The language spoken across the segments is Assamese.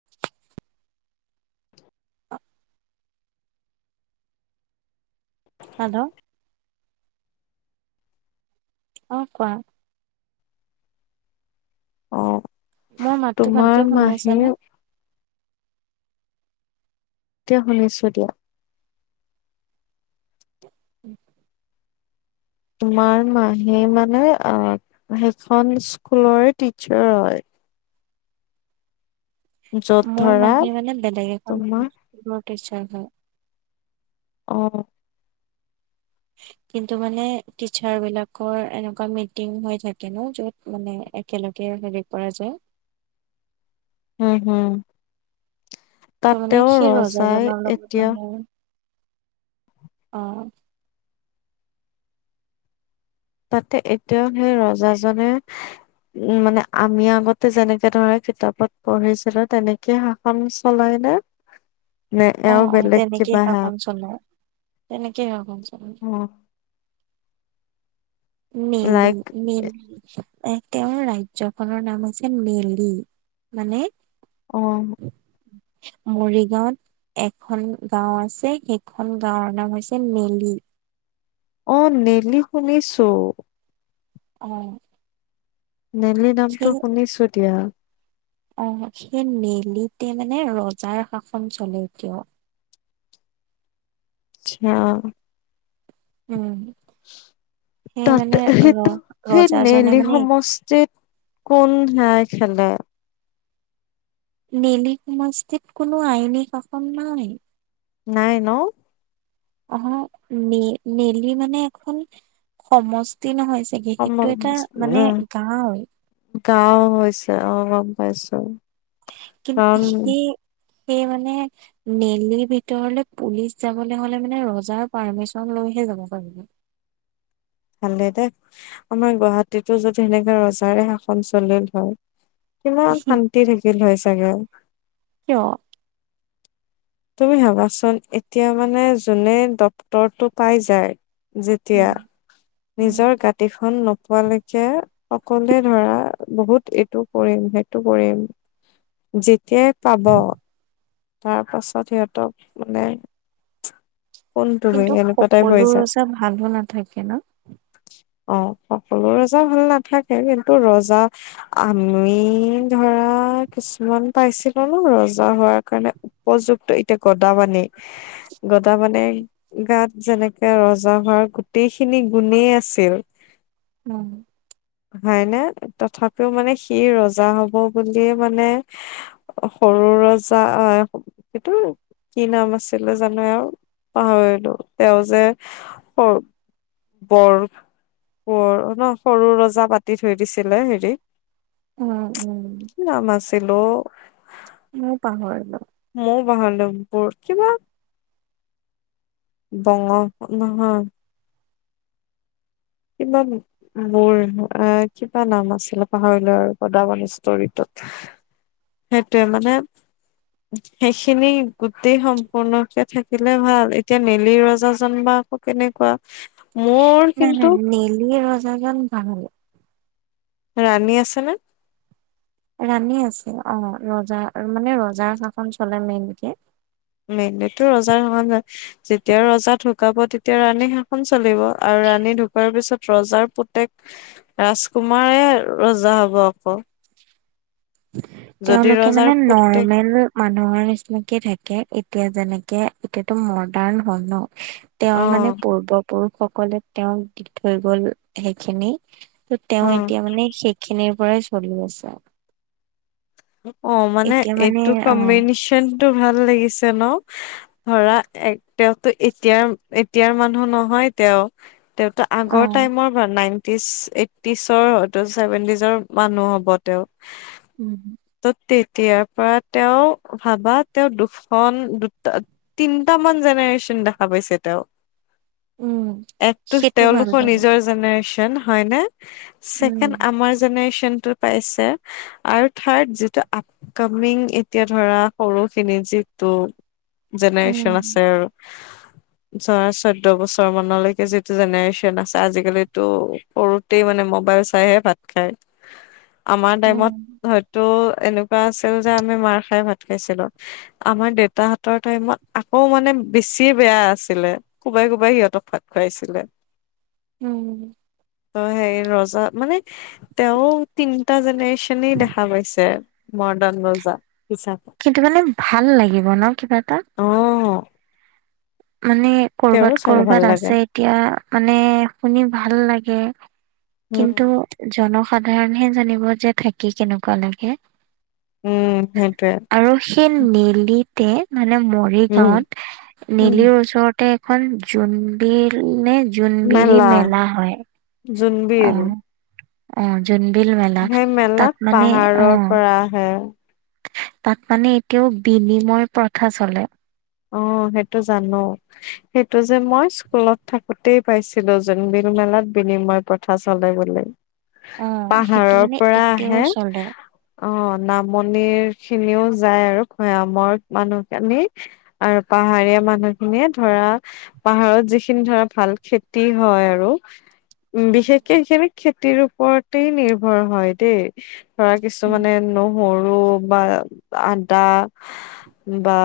[inaudible] [inaudible] হাল্ল অ কোৱা অ মোৰ মাতটো তোমাৰ ভালকে শুনি মাহী আছানে? এতিয়া শুনিছো দিয়া [inaudible] তোমাৰ মাহীয়ে মানে অ সেইখন স্কুলৰে টিচাৰ হয়। য'ত মোৰ ধৰা মাহীয়ে মানে বেলেগ এখন তোমাৰ স্কুলৰ টিচাৰ হয়। অঁ কিন্তু মানে টিচাৰ বিলাকৰ এনেকুৱা মিটিং হৈ থাকে ন য'ত মানে একেলগে হেৰি কৰা যায় হম হম ত মানে তাতেও সেই ৰজাই ৰজাজনৰ লগত এতিয়া মানে, অ তাতে এতিয়াও সেই ৰজাজনে উম, মানে আমি আগতে যেনেকে ধৰা কিতাপত পঢ়িছিলো তেনেক শাসন চলাই নে নে অ এওঁ অ বেলেগ কিবা হে? [unintelligible] তেনেকেই আও [unintelligible] অ' মেইলি লাইক মেইলি এ তেওঁৰ ৰাজ্যখনৰ নাম আছিল মেলি, মানে অ' মৰিগাঁওত এখন গাঁও আছে সেইখন গাঁওৰ নাম হৈছে মেলি অ', নেলি শুনিছোঁ অ' নেলি নামটো সেই শুনিছো দিয়া অ', সেই নেলিতে মানে ৰজাৰ শাসন চলে এতিয়াও আচ্ছা উম সেই তাত মানে ৰ সেইটো সেই ৰজাজনে নেলি মানে সমষ্টিত কোন সেয়াই [unintelligible] নেলি সমষ্টিত কোনো আইনী শাসন নাই নাই ন? অহ', নেলি মানে এখন সমষ্টি নহয়। নেকি সম এইটো এটা মানে গাঁৱেই গাওঁ হৈছে আহ' গম পাইছোঁ কিন্ত সেই সেই মানে নেলিৰ ভিতৰলে পুলিচ যাবলৈ হলে মানে ৰজাৰ পাৰ্মিচন লৈহে যাব পাৰিব ভালেই দে, আমাৰ গুৱাহাটীতো যদি সেনেকা ৰজাৰে শাসন চলিল হয় কিমান শান্তি থাকিল হয় চাগে কিয়? তুমি ভাবাচোন? এতিয়া মানে যোনে ডক্টৰ টো পাই যায় যেতিয়া উম উম নিজৰ গাঁদিখন নোপোৱালৈকে সকলোৱে ধৰা বহুত এইটো কৰিম সেইটো কৰিম, যেতিয়াই পাব, তাৰ পাছত সিহঁতক মানে? কোন তুমি কিন্তু এনেকুৱা টাইপ হৈ সকলো যায় ৰজা ভালো নাথাকে ন? অ', সকলো ৰজা ভাল নাথাকে কিন্তু ৰজা আমি ধৰা কিছুমান পাইছিলো ন ৰজা হোৱাৰ কাৰণে উপযুক্ত এতিয়া গদাপানী, গদাপানীৰ গাত যেনেকে ৰজা হোৱাৰ গোটেইখিনি গুণেই আছিল উম হয় নে তথাপিও মানে সি ৰজা হব বুলিয়ে মানে? সৰু ৰজা! আহ'সেইটোৰ কি নাম আছিলে জানো এওৰ পাহৰিলো তেওঁ যে সৰ বৰফ্ কোঁৱৰ ন? সৰু ৰজা পাতি থৈ দিছিলে হেৰি উম, উম কি নাম আছিল অ' মই পাহৰিলো? মইয়ো পাহৰিলো বুৰ কিবা বঙহ নহয় কিমান? মোৰ এ কিবা নাম আছিলে পাহৰিলো আৰু গদাপাণি ষ্টৰিটোত। সেইটোৱে মানে সেইখিনি গোটেই সম্পূৰ্ণকে থাকিলে ভাল এতিয়া নেলি ৰজাজন বা আকৌ কেনেকুৱা? মোৰ নাই কিন্তু নাই মেলি ৰজাজন ভাল। ৰাণী আছেনে? ৰাণী আছে, অ ৰজা মানে ৰজাৰ শাসন চলে মেইনকে। মেইনলিটো ৰজাৰ শাসনে, যেতিয়া ৰজা ঢুকাব তেতিয়া ৰাণী শাসন চলিব। আৰু ৰাণী ঢুকোৱাৰ পিছত ৰজাৰ পুতেক ৰাজকুমাৰে ৰজা হ'ব আক। তেওঁলোকে ৰজাৰ মানে পুতেক নৰ্মেল মানুহৰ নিচিনাকে থাকে এতিয়া যেনেকে এতিয়াতো মডাৰ্ণ হ'ল ন। অ তেওঁৰ মানে পূৰ্বপুৰুষসকলে তেওঁক দি থৈ গ'ল সেইখিনি সেইট অ তেওঁ এতিয়া মানে সেইখিনিৰ পৰাই চলি আছে আও। অ মানে এতিয়া এইটো অ কম্বিনেশনটো ভাল লাগিছে ন? ধৰা এ তেওঁতো এতিয়াৰ এতিয়াৰ মানুহ নহয় তেওঁ তেওঁটা অ আগৰ টাইমৰ নাইনটিচ এইটিচৰ হয়তো ছেভেন্টিচৰ মানুহ হ'ব তেওঁ। উম। ত তেতিয়াৰ পৰা তেওঁ ভাবা তেওঁ দুখন দুটা তিনিটামান জেনেৰেশ্যন দেখা পাইছে তেওঁ। উম একতো সেইটো ভাল তেওঁলোকৰ বাৰু নিজৰ জেনেৰেশ্যন হয়নে উম ছেকেণ্ড আমাৰ জেনেৰেশ্যনটো পাইছে আৰু থাৰ্ড যি আপকামিং এতিয়া ধৰা সৰুখিনি যিটো উম জেনেৰেচন আছে আৰু ধৰা চৈধ্য বছৰ মানলৈকে যিটো জেনেৰেচন আছে আজিকালিতো সৰুতেই মানে মোবাইল চাইহে ভাত খায়। আমাৰ উম টাইমত হয়তো এনেকুৱা আছিল যে আমি মাৰ খাই ভাত খাইছিলো। আমাৰ দেউতাহঁতৰ টাইমত আকৌ মানে বেছিয়ে বেয়া আছিলে। কোবাই কোবাই সিহঁতক ভাত খুৱাইছিলে। ওম। ত সেই ৰজা মানে তেওঁ তিনটা জেনেৰেচনেই দেখা পাইছে। মৰ্ডাণ ৰজা হিচাপে। কিন্তু মানে ভাল লাগিব ন কিবা এটা? অ মানে তেওঁৰো কৰ'বাত চাগে ভাল কৰ'বাত লাগে আছে। এতিয়া মানে শুনি ভাল লাগে। উম কিন্তু জন সাধাৰণহে জানিব যে থাকি কেনেকুৱা লাগে। উম, সেইটোৱে। আৰু সেই নেলিতে মানে উম মৰিগাঁৱত উম নেলিৰ ওচৰতে খন জোন বিল নে জোনবিৰি মেলা হয়, জোনবিল অহ। অ জোনবিল মেলা তাত মানে অ কা হে তাত মানে এতিয়াও বিনিময় প্ৰথা চলে। অঁ সেইটো জানো সেইটো যে মই স্কুলত থাকোতেই পাইছিলো জোনবিল মেলাত বিনিময় প্ৰ থা চলে বুলি, অ সেইটো পাহাৰৰ মানে পৰা এতিয়াও আহে। চলে অ নামনিৰ খিনিও যায় আৰু ভৈয়ামৰ মানুহখিনি আৰু পাহাৰীয়া মানুহ খিনিয়ে ধৰা পাহাৰত যিখিনি ধৰা ভাল খেতি হয় আৰু উম বিশেষকে সেইখিনি খেতিৰ ওপৰতে নিৰ্ভৰ হয় দেই। ধৰা উম কিছুমানে ন হৰু বা আদা বা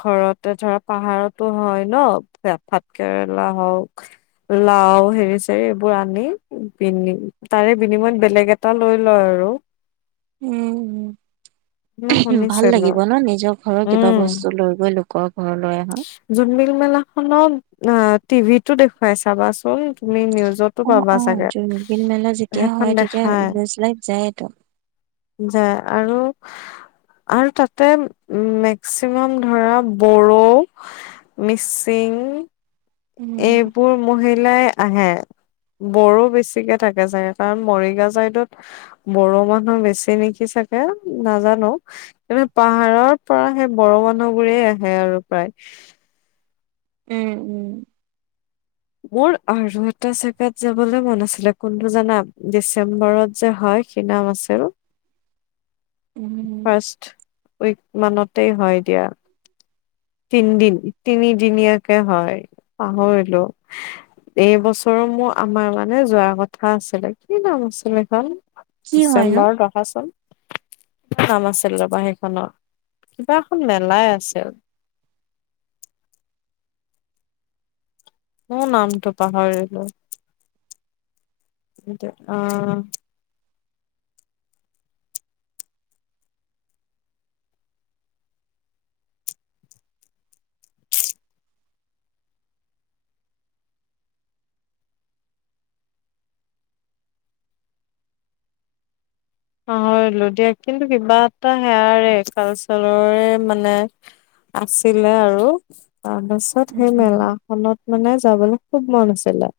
ঘৰতে ধৰা পাহাৰতো হয় ন ভাত কেৰেলা হওক লাও হেৰি চেৰি এইবোৰ আনি পিনে তাৰে বিনিময়ত বেলেগ এটা লৈ লয় আৰু। [inaudible] উম মই ভাল শুনিছিলো লাগিব ন নিজৰ ঘৰৰ কিবা উম বস্তু লৈ গৈ লোকৰ ঘৰলৈ আহক জোনমিল মেলাখনত অ টিভিতো দেখুৱাই চাবাচোন তুমি নিউজত অ অ জোনবিল মেলা যেতিয়া হয় তেতিয়া দেখাই লেজ লাইট যায় তো। যায় আৰু আৰু তাতে মেক্সিমাম ধৰা বড়ো মিচিং উম। এইবোৰ মহিলাই আহে বড়ো বেছিকে থাকে চাগে কাৰণ মৰিগাঁও চাইদত বড়ো মানুহ বেছি নেকি চাগে নাজানো পাহাৰৰ পৰা সেই বড়ো মানুহবোৰেই আহে আৰু প্ৰায় উম উম মোৰ আৰু এটা জেগাত যাবলৈ মন আছিলে কোনটো জানা ডিচেম্বৰত যে হয় কি নাম আছিল উম ফাৰ্ষ্ট উইক মানতেই হয় দিয়া তিনদিন তিনিদিনীয়াকে হয়, পাহৰিলো। এইবছৰো মোৰ আমাৰ মানে যোৱাৰ কথা আছিলে কি নাম আছিলে সেইখন কি হয় নো? ডিচেম্বৰত ৰবা চোন কিবা নাম আছিল ৰবা সেইখনৰ কিবা এখন মেলাই আছিল মইও নামটো পাহাৰিলো আঁহ পাহৰিলো দিয়া কিন্তু কিবা এটা সেয়াৰে কালচাৰৰে মানে আছিলে আৰু তাৰপিছত সেই মেলা উম। সেইখনত মানে যাবলৈ খুব মন আছিলে।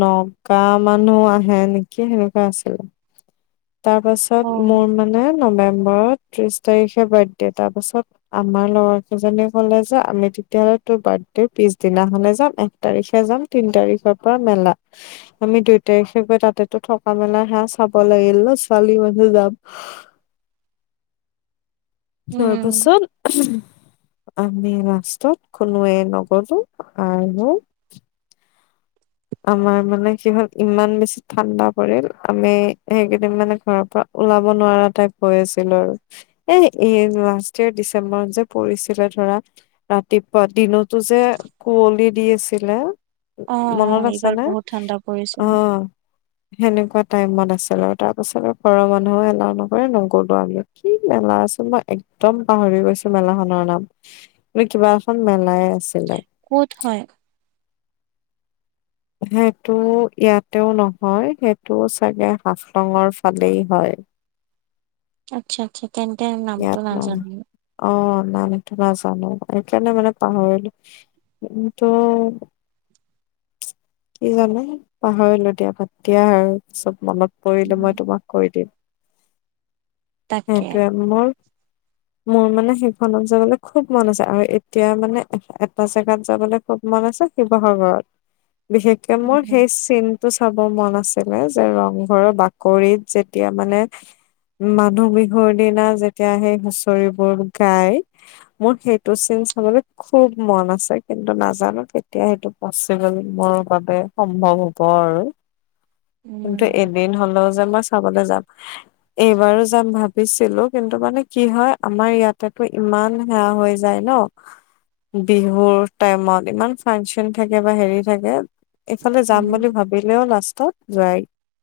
নগা মানুহ আহে নেকি সেনেকুৱা আছিলে। অ তাৰপাছত মোৰ মানে নৱেম্বৰত ত্ৰিশ তাৰিখে বাৰ্থডে তাৰপাছত আমাৰ লৰা কেইজনে কলে যে আমি তেতিয়াহলে তোৰ বাৰ্থডেৰ পিছদিনাখনে যাম এক তাৰিখে যাম তিন তাৰিখৰ পৰা মেলা আমি দুই তাৰিখেৰ পৰা তাতেতো থকা মেলা হে চাব লাগিল ন ছোৱালী মানুহ যাম উম তাৰপাছত আমি লাষ্টত কোনোৱে নগলো আৰু আমাৰ মানে কি হল ইমান বেছি ঠাণ্ডা পৰিল আমি সেইকেইদিন মানে ঘৰৰ পৰা ওলাব নোৱাৰা টাইপ হৈ আছিলো আৰু। এ এ লাষ্ট ইয়েৰ ডিচেম্বৰত যে পৰিছিলে ধৰা। ৰাতিপুৱা দিনতো যে কুঁৱলী দি আছিলে। অ', মনত অ', আছে এইবাৰ নে? বহুত ঠাণ্ডা অ পৰিছিলে সেনেকুৱা টাইমত আছিল আৰু তাৰ পাছত আৰু ঘৰৰ মানুহো এলাও নকৰে নগ'লো আমি। কি মেলা আছিল মই একদম পাহৰি গৈছো মেলাখনৰ নাম। এটা কিবা এখন মেলাই আছিলে। ক'ত হয়? সেইটো ইয়াতেও নহয় সেইটো চাগে হাফলঙৰ ফালেই হয়। আচ্ছা আচ্ছা তেন্তে নামটো ইয়াত নাই, নাজানো। অ', নামটো নাজানো সেইকাৰণে মানে পাহৰিলোঁ। উম, ত' কি জানো পাহৰিলো দিয়া বাদ দিয়া আৰু পিছত মনত পৰিলো উম মই তোমাক কৈ দিম। তাকে সেইটোৱে মোৰ মোৰ মানে সেইখনত যাবলৈ খুব মন আছে আৰু এতিয়া মানে এটা জেগাত যাবলৈ খুব মন আছে শিৱসাগৰত বিশেষকে মোৰ উম সেই চিন টো চাব মন আছিলে যে ৰংঘৰৰ বাকৰিত যেতিয়া মানে মানুহ বিহুৰ দিনা যেতিয়া সেই হুচৰিবোৰ গায়। মোৰ সেইটো চিন চাবলৈ খুব মন আছে। কিন্তু নাজানো কেতিয়া সেইটো প'চিবোল মোৰ বাবে সম্ভৱ হ'ব আৰু। উম কিন্তু এদিন হ'লেও যে মই চাবলৈ যাম। এইবাৰো যাম ভাবিছিলো। কিন্তু মানে কি হয় আমাৰ ইয়াতেটো ইমান হেয়া হৈ যায় ন। বিহুৰ টাইমত ইমান ফাংচন থাকে বা হেৰি থাকে। এইফালে যাম উম। বুলি ভাবিলেও লাষ্টত যোৱাই